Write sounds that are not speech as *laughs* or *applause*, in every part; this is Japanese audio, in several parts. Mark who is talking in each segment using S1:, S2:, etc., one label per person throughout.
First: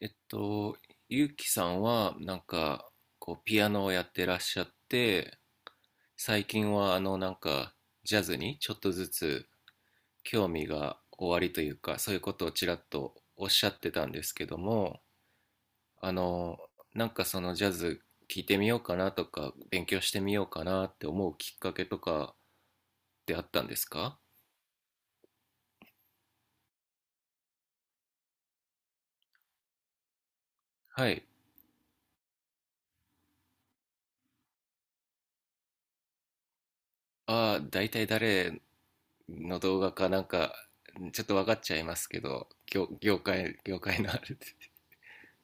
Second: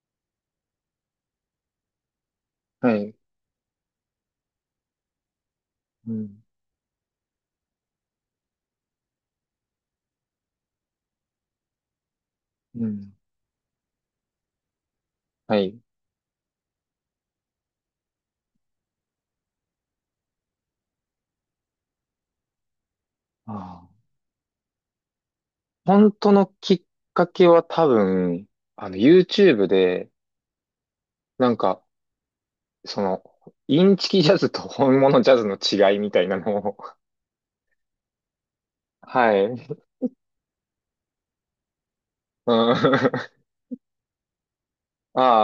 S1: えっと、ゆうきさんは、
S2: はい。
S1: ピアノをやってらっしゃって、
S2: うん。
S1: 最近は、ジャズにちょっとずつ興味がおありというか、そういうことをちらっ
S2: うん。
S1: とおっしゃってたんですけども、
S2: はい。
S1: あの、そのジャズ聴いてみようかなとか、勉強してみようかなって思うきっかけとかってあったんです
S2: ああ。
S1: か？
S2: 本当のきっかけは多分、あの、YouTube で、
S1: はい。
S2: なんか、その、インチキジャズと本物ジャズの違いみたいなのを、
S1: ああ、大体誰
S2: *laughs* はい。う
S1: の動
S2: ん。
S1: 画かなんか、ちょっと分かっちゃいますけど、業、業
S2: *laughs*
S1: 界、業界のあれで。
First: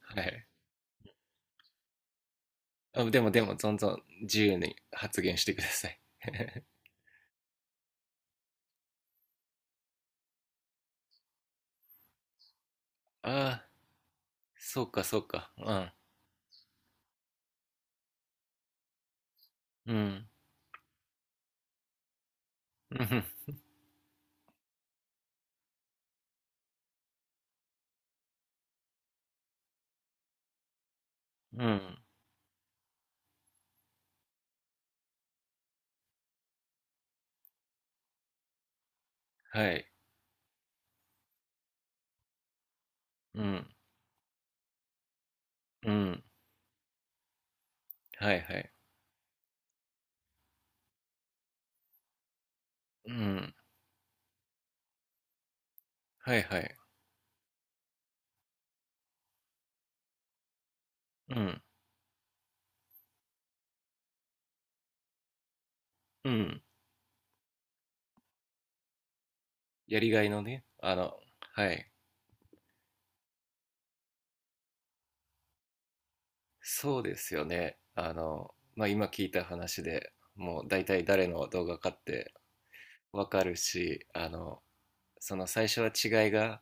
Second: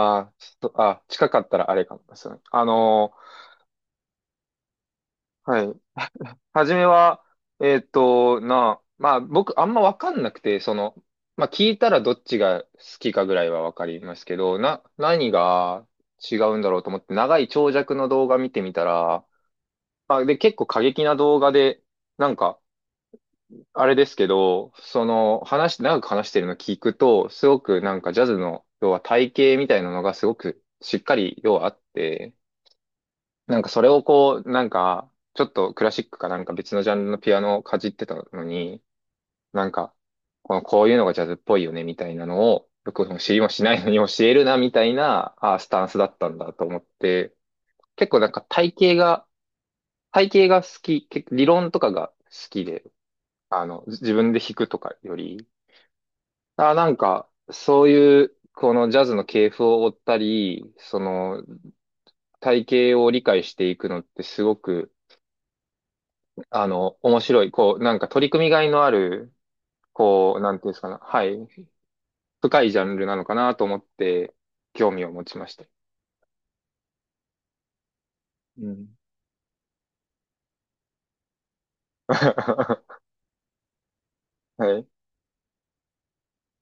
S1: は
S2: あ、
S1: い。
S2: ちょっと、あ、近かったらあれかもですね。あ
S1: あ、
S2: の、
S1: でもでも、どんどん自由に発言してく
S2: は
S1: だ
S2: い。
S1: さい。*laughs*
S2: 初めは、まあ僕あんまわかんなくて、その、まあ聞いたらどっちが好きかぐらいは
S1: ああ、
S2: わかりますけど、
S1: そうかそう
S2: 何
S1: か。う
S2: が
S1: ん。
S2: 違うんだろうと思って長い長尺の動画見てみたら、
S1: う
S2: まあ
S1: ん。
S2: で結構過激な動画で、なんか、
S1: うん。
S2: あれですけど、その話、長く話してるの聞くと、すごくなんかジャズの、要は体系みたいなのがすごくしっかり、要
S1: う
S2: はあっ
S1: ん。
S2: て、なんかそれをこう、なんか、ちょっとクラシックかなんか別のジャンルのピアノをかじってたのに、なん
S1: はい。
S2: か、この、こういうのがジャズっぽいよね、みたいなのを、よく知り
S1: う
S2: もし
S1: ん。
S2: ないのに教えるな、みたいな、あースタン
S1: う
S2: スだっ
S1: ん。
S2: たんだと思って、結構なん
S1: はい
S2: か
S1: はい。
S2: 体系が、体系が好き、結構理論とかが好きで、
S1: うん。
S2: あの、自分で弾くとかより、
S1: はいは
S2: あー、
S1: い。
S2: なんか、そういう、このジャズの系譜を追ったり、そ
S1: う
S2: の、
S1: ん。
S2: 体系を理解していくのってすごく、
S1: うん。
S2: あの、面白い、こう、なんか取り組みがいのある、
S1: やりがい
S2: こう、
S1: の
S2: なんて
S1: ね、
S2: いうんですかね、はい、
S1: はい。
S2: 深いジャンルなのかなと思って、興味を持ちました。
S1: そうですよね。
S2: う
S1: ま
S2: ん。
S1: あ、今聞いた話でもう大体誰の動画かって
S2: *laughs*
S1: わかるし、
S2: はい。
S1: その最初は違いが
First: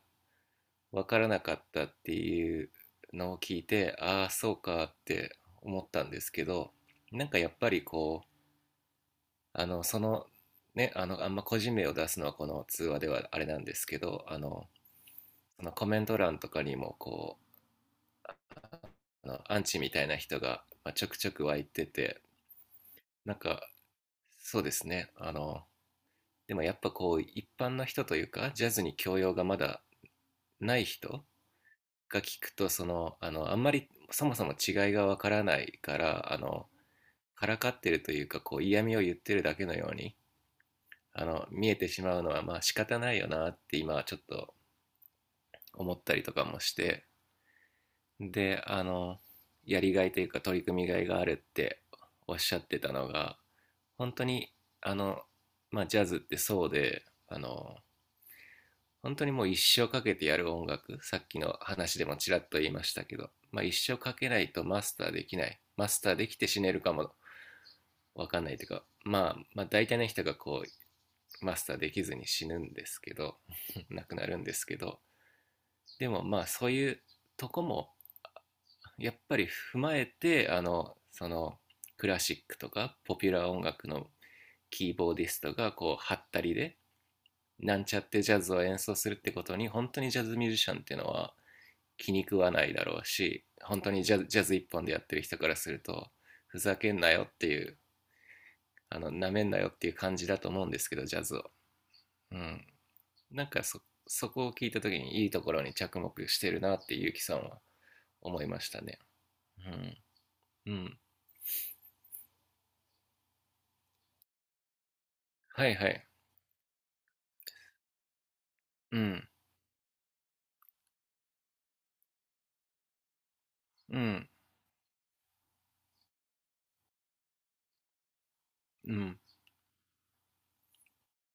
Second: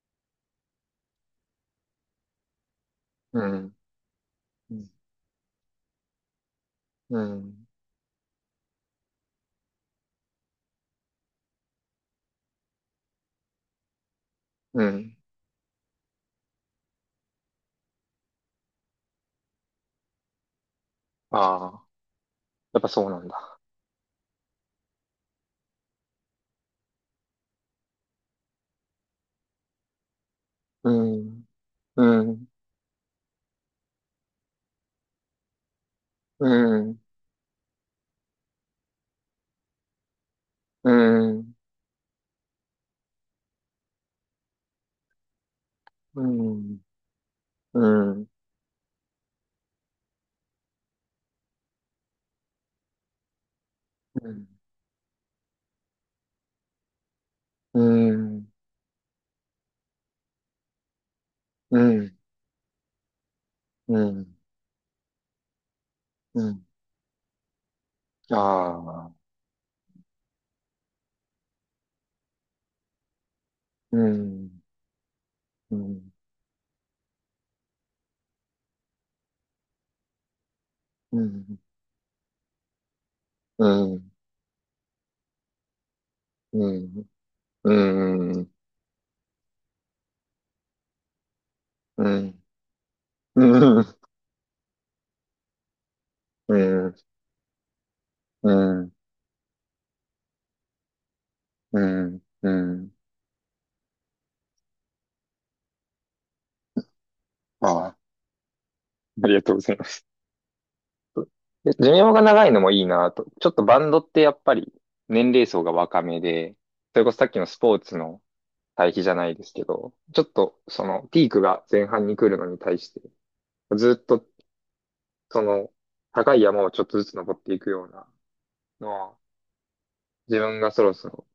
S1: 分からなかったっていうのを
S2: う
S1: 聞い
S2: ん。
S1: て、ああそう
S2: う
S1: か
S2: ん。
S1: って思ったんですけど、
S2: う
S1: なんかやっ
S2: ん。
S1: ぱりこうあのそのねあのあんま個人名を出すのはこの通話ではあれなんですけど、
S2: うん。
S1: コメント欄とかにもアンチみたいな人がちょくちょく湧い
S2: ああ、
S1: てて、
S2: やっぱそうなん
S1: なん
S2: だ。
S1: かそうですねあのでもやっぱこう一般の人というかジャズに教養がまだない
S2: う
S1: 人
S2: ん。
S1: が
S2: う
S1: 聞
S2: ん。
S1: くと、あんまりそもそも違いがわからないから、
S2: うん。
S1: からかってるというか、こう嫌味を言ってるだけのように、
S2: うん。
S1: 見えてしまうのはまあ仕方ないよなって今はちょっと思った
S2: う
S1: りと
S2: ん。
S1: か
S2: う
S1: もし
S2: ん。
S1: て、
S2: うん。
S1: で、やりがいというか取り組みがいがあるっておっしゃってたのが、本当
S2: うん。
S1: に、あの、まあジャズってそうで、
S2: うん。
S1: 本当にもう一生かけてやる音楽、さっきの話でもちらっと言いましたけど、まあ一
S2: う
S1: 生かけ
S2: ん。
S1: ないとマスターできない。マスターでき
S2: う
S1: て死
S2: ん。
S1: ねるかもわ
S2: あ
S1: かんないというか、
S2: あ。
S1: まあ大体の人がこうマスターできずに死ぬんですけど、 *laughs*
S2: う
S1: 亡くなるんで
S2: ん。
S1: すけど、
S2: う
S1: で
S2: ん。
S1: もまあそういうとこもやっぱり踏まえて、
S2: うん。
S1: クラシックとかポピュラー音
S2: う
S1: 楽の
S2: ん。
S1: キーボーディストがこうハったり
S2: う
S1: で
S2: ん。
S1: なんちゃってジ
S2: う
S1: ャ
S2: ん。
S1: ズを演奏するってことに、本当にジャズミュージシャンっていうのは
S2: う
S1: 気に食
S2: ん。
S1: わないだろう
S2: う
S1: し、
S2: ん、
S1: 本当
S2: う
S1: にジャズジャズ一本でやってる人からするとふざけ
S2: ん、
S1: んなよっていう、
S2: うん、
S1: なめんなよっていう感じだと思うんですけど、ジャズを。
S2: うん、
S1: う
S2: う
S1: ん、
S2: ん。
S1: そこを聞いたときに、いいところに着目してるなってゆうきさんは
S2: ああ、
S1: 思いましたね。
S2: ありがとうご
S1: う
S2: ざいま
S1: ん。
S2: す。
S1: うん。
S2: で寿命が長いのもいいなと。ちょっとバンドってやっぱり年齢層
S1: は
S2: が
S1: いは
S2: 若
S1: い。
S2: めで、それこそさっきのスポーツの対
S1: う
S2: 比じゃな
S1: ん。
S2: いですけど、ちょっとそのピークが前半に来るのに対して、
S1: う
S2: ずっと
S1: ん。
S2: その高い山をちょっとずつ登っていくようなの
S1: う
S2: は、
S1: ん。
S2: 自分がそろそろ、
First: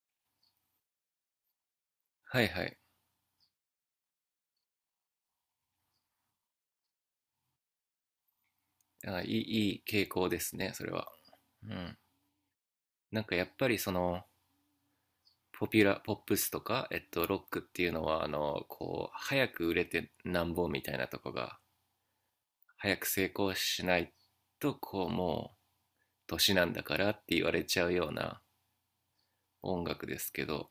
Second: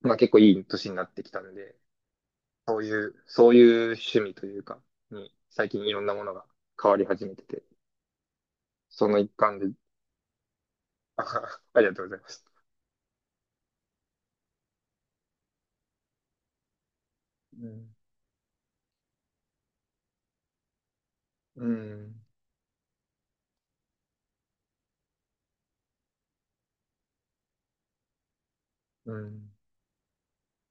S2: まあ結構いい年になってきたんで、
S1: はいは
S2: そ
S1: い。
S2: ういう、そういう趣味というか、に最近いろんなものが変わり始めてて、その
S1: あ、い
S2: 一
S1: い、
S2: 環で、
S1: いい傾向ですね、それは。
S2: あはは
S1: う
S2: ありが
S1: ん。
S2: とうございます。
S1: なんかやっぱりその、ポピュラ、ポップスとか、ロックっ
S2: う
S1: ていう
S2: ん、
S1: のは、早く売れてなんぼみたいなとこが、
S2: うん、
S1: 早く成功しないと、こう、もう、年なんだからって言われちゃうような
S2: うん、
S1: 音楽ですけど、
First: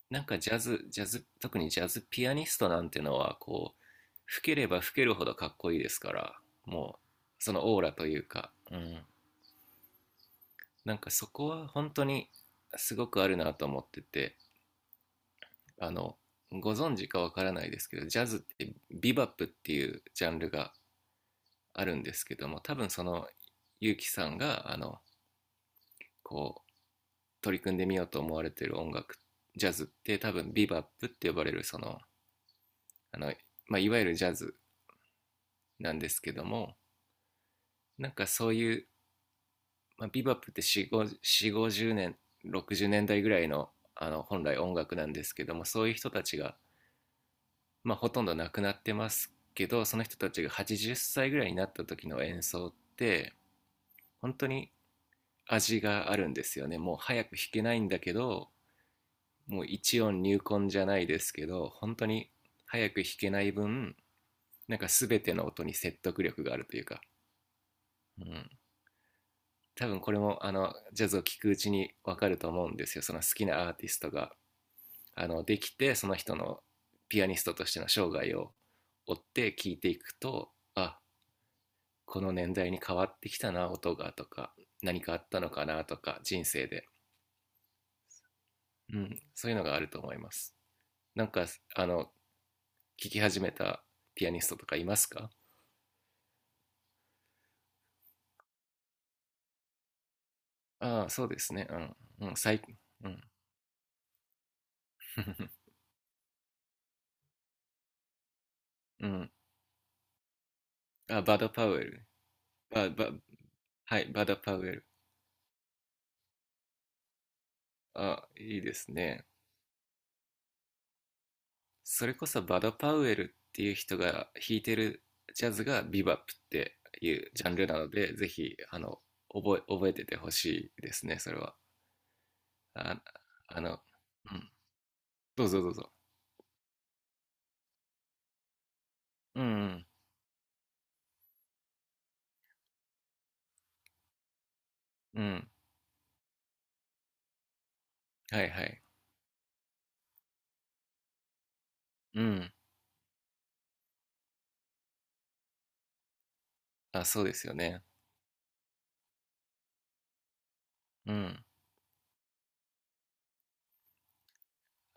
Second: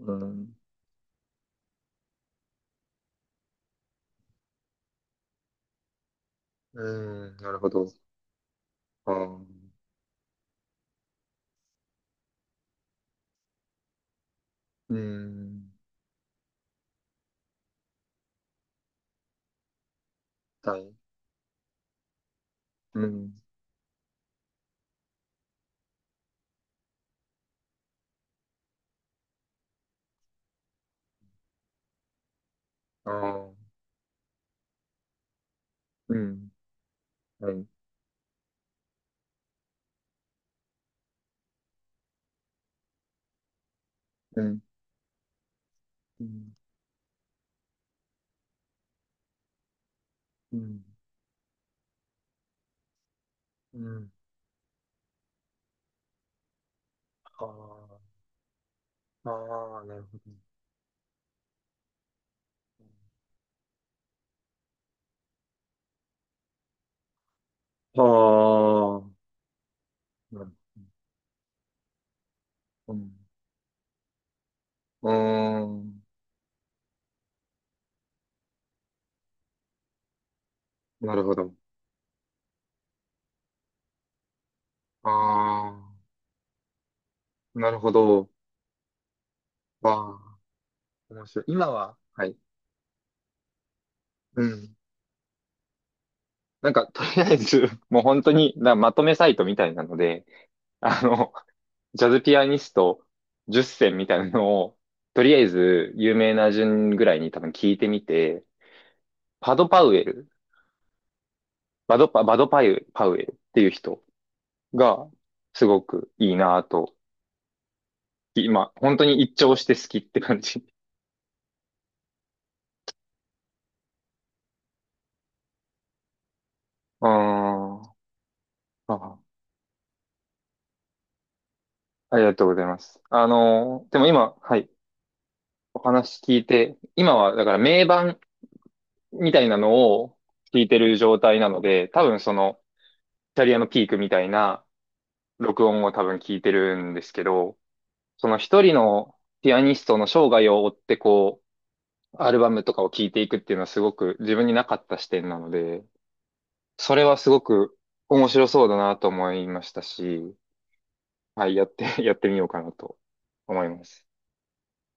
S2: う
S1: なんかジ
S2: ん、
S1: ャズ、ジャズ、特にジャズピアニストなんてのは、こう、吹ければ吹けるほどかっこいいですから、も
S2: うん
S1: う、
S2: な
S1: そ
S2: るほ
S1: のオー
S2: ど。
S1: ラというか、うん。
S2: ああ
S1: なんかそこは本当にすごくあるなと思ってて、
S2: うん、
S1: あの、ご存知かわからないですけど、ジャズってビバップっていうジャンルが
S2: はい、
S1: あるんですけども、多分
S2: う
S1: その、
S2: ん、
S1: ゆうきさんが、こう、取り組んでみようと思われてる音楽、ジャズって多分ビバップって呼ばれる、その、
S2: あ
S1: あの、
S2: ー
S1: まあ、いわゆるジャズなんで
S2: う
S1: すけど
S2: ん、
S1: も、
S2: はい、う
S1: なんかそういう、まあ、ビバップって4 5 4 5 0年60年代ぐらいの、本来
S2: ん、
S1: 音楽なんですけども、そういう人
S2: う
S1: たち
S2: ん、
S1: が、まあ、ほとんど亡くなってますけど、その人たちが
S2: うん、
S1: 80歳ぐらいになった時の演奏って
S2: うん、
S1: 本当に味があるんですよね。もう早く弾けないんだ
S2: あ
S1: けど、
S2: あ
S1: もう
S2: ああな
S1: 一
S2: るほ
S1: 音
S2: ど。
S1: 入魂じゃないですけど、本当に早く弾けない分、なんか全ての音に説得力があるというか、
S2: あ
S1: うん、
S2: あ、
S1: 多分これ
S2: な
S1: も
S2: る
S1: ジャズを聴くうちに分かると思うんで
S2: う
S1: すよ。
S2: ん、
S1: その好きなアーティストが
S2: うー
S1: できて、
S2: ん、
S1: その人のピアニストとしての生涯を追って聴いていくと、あ、
S2: なるほど。
S1: この年代に変わってきたな音が、とか、何かあったのか
S2: あ
S1: な、とか、人生で、
S2: あ、なるほど。
S1: うん、そういうのがあ
S2: あ
S1: ると思いま
S2: あ、
S1: す。な
S2: 面
S1: ん
S2: 白い。
S1: か
S2: 今
S1: あ
S2: は、
S1: の
S2: はい、
S1: 聴き始めたピアニ
S2: う
S1: ストと
S2: ん。
S1: かいますか？
S2: なんか、とりあえず、*laughs* もう本当に、なまとめサイトみたいなので、あ
S1: ああ、そう
S2: の、
S1: ですね。う
S2: ジャズ
S1: ん、うん、
S2: ピアニ
S1: 最
S2: ス
S1: 近。
S2: ト
S1: うん、
S2: 10選みたいなのを、とりあえ
S1: *laughs*
S2: ず、有名な順ぐらいに多分聞いてみて、
S1: うん、
S2: パド・パウエル、
S1: あ、バド・パウエ
S2: バ
S1: ル。
S2: ドパ、バドパウ、
S1: バ
S2: パ
S1: バ
S2: ウエルっていう
S1: は
S2: 人
S1: い、バド・パウエル。
S2: が、すごくいいなぁと、
S1: あ、いい
S2: 今、
S1: です
S2: 本当に
S1: ね。
S2: 一聴して好きって感じ。
S1: それこそバド・パウエルっていう人が弾いてるジャズがビバップって
S2: *laughs* あ
S1: いうジャンルなの
S2: ー
S1: で、ぜひ、
S2: あ
S1: 覚えててほしいですね、それは。
S2: ありがとうございます。
S1: あ、
S2: あ
S1: あの、
S2: の、でも今、
S1: うん。
S2: はい、
S1: どうぞどう
S2: お
S1: ぞ。
S2: 話聞いて、今は、だから名盤、みた
S1: う
S2: いな
S1: ん、
S2: のを聞いてる状態なので、多分その、キャリアのピークみたいな
S1: うん、うん。
S2: 録音を多分聞いてるんですけど、その
S1: はい
S2: 一
S1: は
S2: 人
S1: い。
S2: のピアニストの生涯を追ってこう、
S1: う
S2: アルバ
S1: ん。
S2: ムとかを聞いていくっていうのはすごく自分になかった視点なので、それ
S1: あ、
S2: は
S1: そう
S2: す
S1: で
S2: ご
S1: すよ
S2: く
S1: ね。
S2: 面白そうだなと思いましたし、
S1: うん。
S2: はい、やって、*laughs* やってみようかなと思います。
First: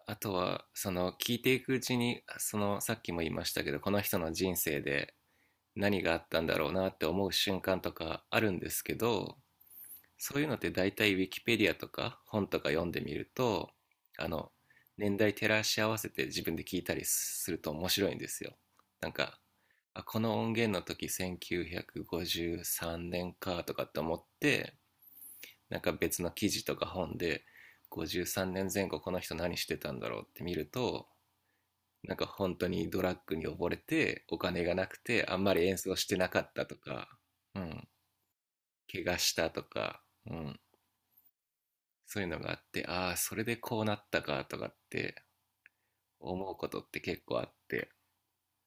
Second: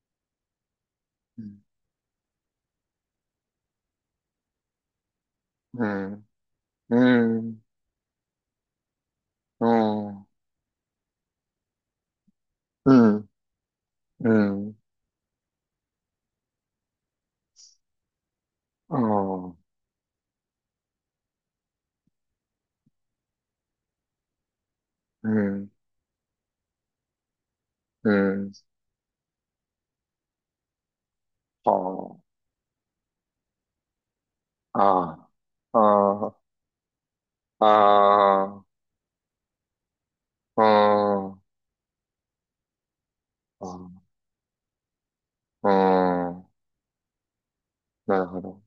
S1: あとは、その、聞
S2: う
S1: いて
S2: ん。
S1: いくうちに、その、さっきも言いましたけど、この人の人生で
S2: う
S1: 何があっ
S2: ん、
S1: たんだろうなって思う
S2: う
S1: 瞬
S2: ん、
S1: 間とかあるんですけど、
S2: うん、
S1: そういうのって大体ウィキペディアとか本とか読ん
S2: う
S1: でみ
S2: ん、
S1: ると、あ
S2: う
S1: の、
S2: ん、うん、
S1: 年代照らし合わせて自分で聞いたりすると面白いんですよ。
S2: う
S1: なんか、
S2: ん、
S1: あ、この音源の時1953年かとかって思って、なんか別の記事とか本で
S2: う
S1: 53
S2: ん、
S1: 年前後この人何してたんだろうって見ると、
S2: あ
S1: なん
S2: あ。
S1: か本当にドラッグに溺れてお金がなくて
S2: あ
S1: あんまり演
S2: あ、
S1: 奏してな
S2: あ
S1: かったとか、う
S2: あ、
S1: ん、
S2: ああ、
S1: 怪我したとか、うん、
S2: うーん、あ
S1: そういうのがあって、ああー、それでこうなっ
S2: ー
S1: たかとかって
S2: うーん、
S1: 思うことって結構あって、
S2: なるほど。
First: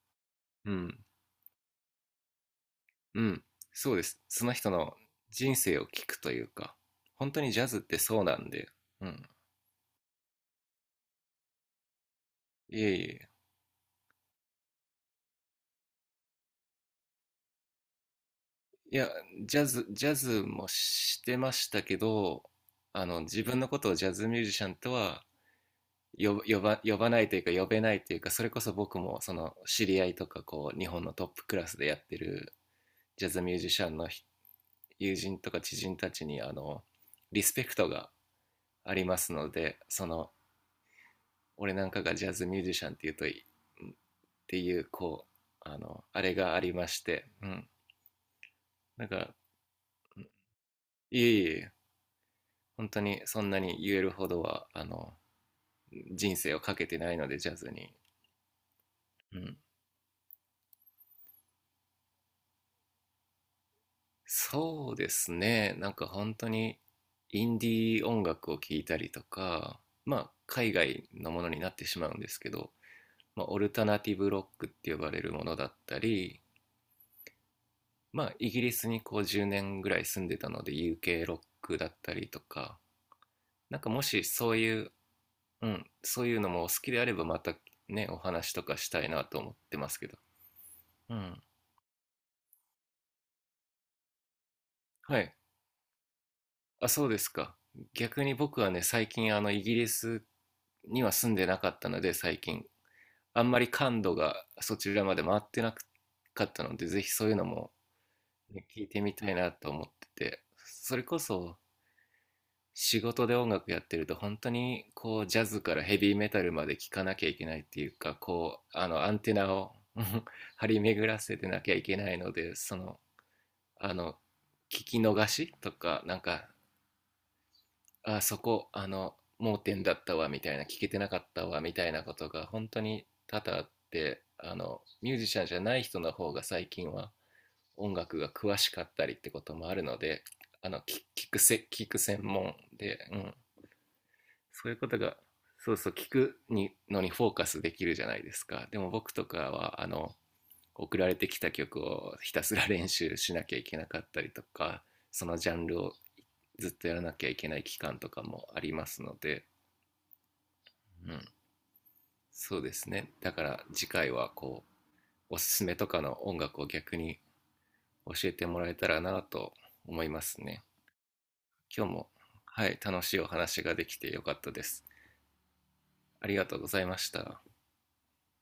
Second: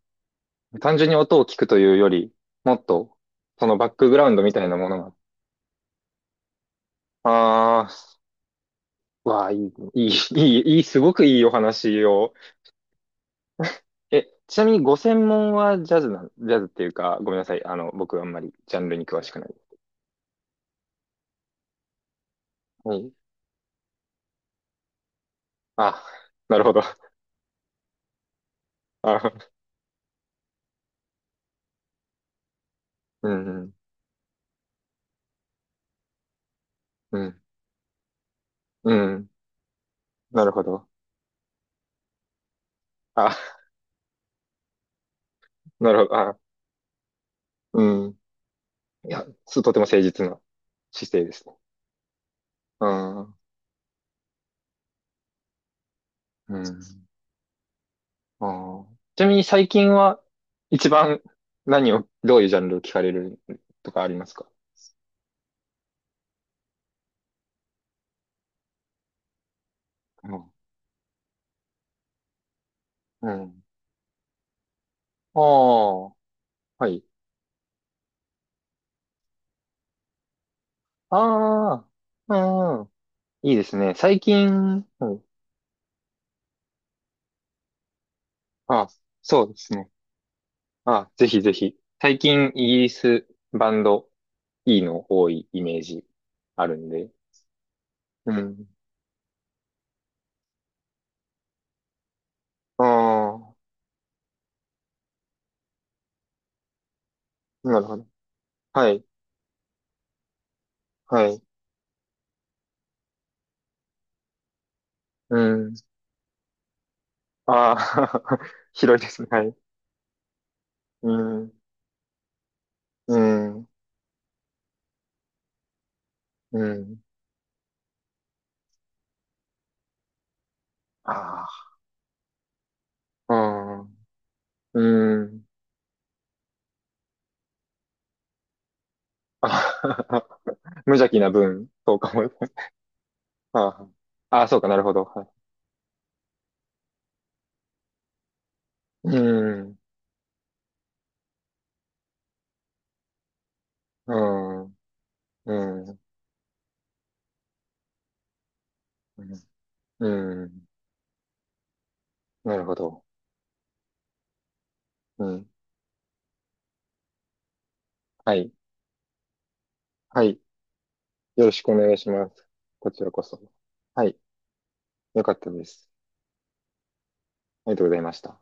S1: う
S2: 単
S1: ん、
S2: 純に音を聞くというより、もっと、
S1: うん、
S2: そのバ
S1: そ
S2: ッ
S1: うで
S2: クグ
S1: す。
S2: ラウンド
S1: その
S2: みたい
S1: 人
S2: なも
S1: の
S2: のが。
S1: 人生を聞くというか、本当にジャズっ
S2: あ
S1: てそうなんで、うん、
S2: あ、わあ、いい、いい、いい、いい、すごくいいお話を。
S1: いえいえ、
S2: え、ちなみにご専門はジャズなん、ジャズっていうか、ごめんなさい。あの、僕あんまりジャンル
S1: い
S2: に
S1: や、
S2: 詳しくない。
S1: ジャズもしてましたけど、
S2: はい。
S1: 自分のことをジャズミュージシャンとは
S2: あ、
S1: 呼ば、
S2: な
S1: 呼
S2: るほ
S1: ば
S2: ど。
S1: 呼ばないというか呼べないというか、それこそ僕もそ
S2: あ、
S1: の知り合いとかこう、日本のトップクラスでやってるジ
S2: う
S1: ャズ
S2: ん、
S1: ミュー
S2: う
S1: ジ
S2: ん、
S1: シャンの友人とか知人たちに
S2: う
S1: リ
S2: ん、
S1: スペクトがあ
S2: う
S1: りま
S2: ん
S1: すので、その
S2: なるほど。
S1: 俺なんかがジャズミュージシャンっていうといっ
S2: あ、
S1: ていうこう
S2: なるほど。
S1: あれ
S2: あ、
S1: がありまして、うん、
S2: うん。
S1: だ
S2: い
S1: か
S2: や、
S1: ら
S2: す、とても誠実な姿
S1: い
S2: 勢
S1: え
S2: です
S1: い
S2: ね。
S1: え、
S2: う
S1: 本当
S2: ん。う
S1: に
S2: ん。
S1: そんなに言えるほどは人生をかけてないのでジャズに、
S2: あーちなみ
S1: う
S2: に
S1: ん、
S2: 最近は一番何を、どういうジャンルを聞かれるとかありますか
S1: そうですね、なんか本当にインディー音楽を聴いたりとか、まあ
S2: うん。
S1: 海外のものになってしまうんですけど、
S2: う
S1: まあ、オ
S2: ん。
S1: ルタナティブロックって呼ばれる
S2: あ
S1: ものだった
S2: あ、
S1: り、
S2: はい。
S1: まあ、イギリスにこう10年ぐらい住んでたので UK ロック
S2: あ
S1: だったりと
S2: あ、
S1: か、
S2: うん。いいです
S1: なんか
S2: ね。
S1: も
S2: 最
S1: しそうい
S2: 近、
S1: う、
S2: うん、
S1: うん、そういうのもお好きであればまたねお話とか
S2: あ、
S1: したいなと
S2: そう
S1: 思っ
S2: です
S1: て
S2: ね。
S1: ますけど、
S2: あ、
S1: う
S2: ぜひ
S1: ん、
S2: ぜひ。最近イギリスバンドいいの
S1: は
S2: 多
S1: い。
S2: いイメージある
S1: あ、
S2: ん
S1: そう
S2: で。
S1: ですか？逆
S2: う
S1: に僕
S2: ん。
S1: はね、最近イギリスには住んでなかったので、最近
S2: あ
S1: あん
S2: あ、
S1: まり感度がそちらまで回ってなかったので、ぜひそういうのも、
S2: なるほど。
S1: ね、聞い
S2: は
S1: て
S2: い。
S1: みたいなと思ってて、それこ
S2: はい。
S1: そ仕事で音楽やってると本当にこう
S2: う
S1: ジャズ
S2: ん。
S1: からヘビーメタルまで聴かなきゃいけないっ
S2: あ
S1: ていうか、
S2: あ、
S1: こ
S2: *laughs*
S1: う
S2: 広いで
S1: アン
S2: すね。
S1: テ
S2: は
S1: ナ
S2: い。
S1: を *laughs* 張り巡
S2: う
S1: らせて
S2: ん、
S1: なきゃいけないので、その、
S2: うん、
S1: あの聞き逃しとか、なんか
S2: うん。
S1: あそこ盲点だったわみたいな、聞けてなかったわ
S2: あ
S1: みたいなことが本当に多々あっ
S2: あ、
S1: て、
S2: う
S1: ミ
S2: ん、
S1: ュー
S2: う
S1: ジシ
S2: ん。
S1: ャンじゃない人の方が最近は音楽が詳しかったりってこ
S2: あ
S1: ともあるので、
S2: *laughs*
S1: あの
S2: 無邪気
S1: 聞
S2: な分、
S1: 聞
S2: そ
S1: く
S2: うか
S1: 専
S2: も。
S1: 門で、うん、
S2: あーあー、そうか、
S1: そうい
S2: な
S1: う
S2: る
S1: こ
S2: ほ
S1: と
S2: ど。
S1: が、
S2: はい。
S1: そうそう、聞くにのにフォーカスできるじゃないですか。でも僕
S2: う
S1: とか
S2: ん、
S1: は送られてきた曲をひたすら練習しなきゃいけなかっ
S2: う
S1: たりと
S2: ん、
S1: か、そのジャンル
S2: う
S1: を
S2: ん、
S1: ずっとやらなきゃいけない期間とかもありますので、
S2: うん。
S1: うん、
S2: な
S1: そう
S2: る
S1: で
S2: ほ
S1: す
S2: ど。
S1: ね、だから次回はこ
S2: う
S1: うおす
S2: ん。
S1: すめとかの音楽を逆に教え
S2: は
S1: て
S2: い。
S1: もらえたらなと思いま
S2: は
S1: す
S2: い。
S1: ね。
S2: よろしくお
S1: 今日
S2: 願い
S1: も、
S2: します。
S1: はい、
S2: こち
S1: 楽
S2: ら
S1: しい
S2: こ
S1: お
S2: そ。
S1: 話ができ
S2: は
S1: て
S2: い。
S1: よかったです。
S2: よかったです。
S1: ありがとうございました。
S2: ありがとうございました。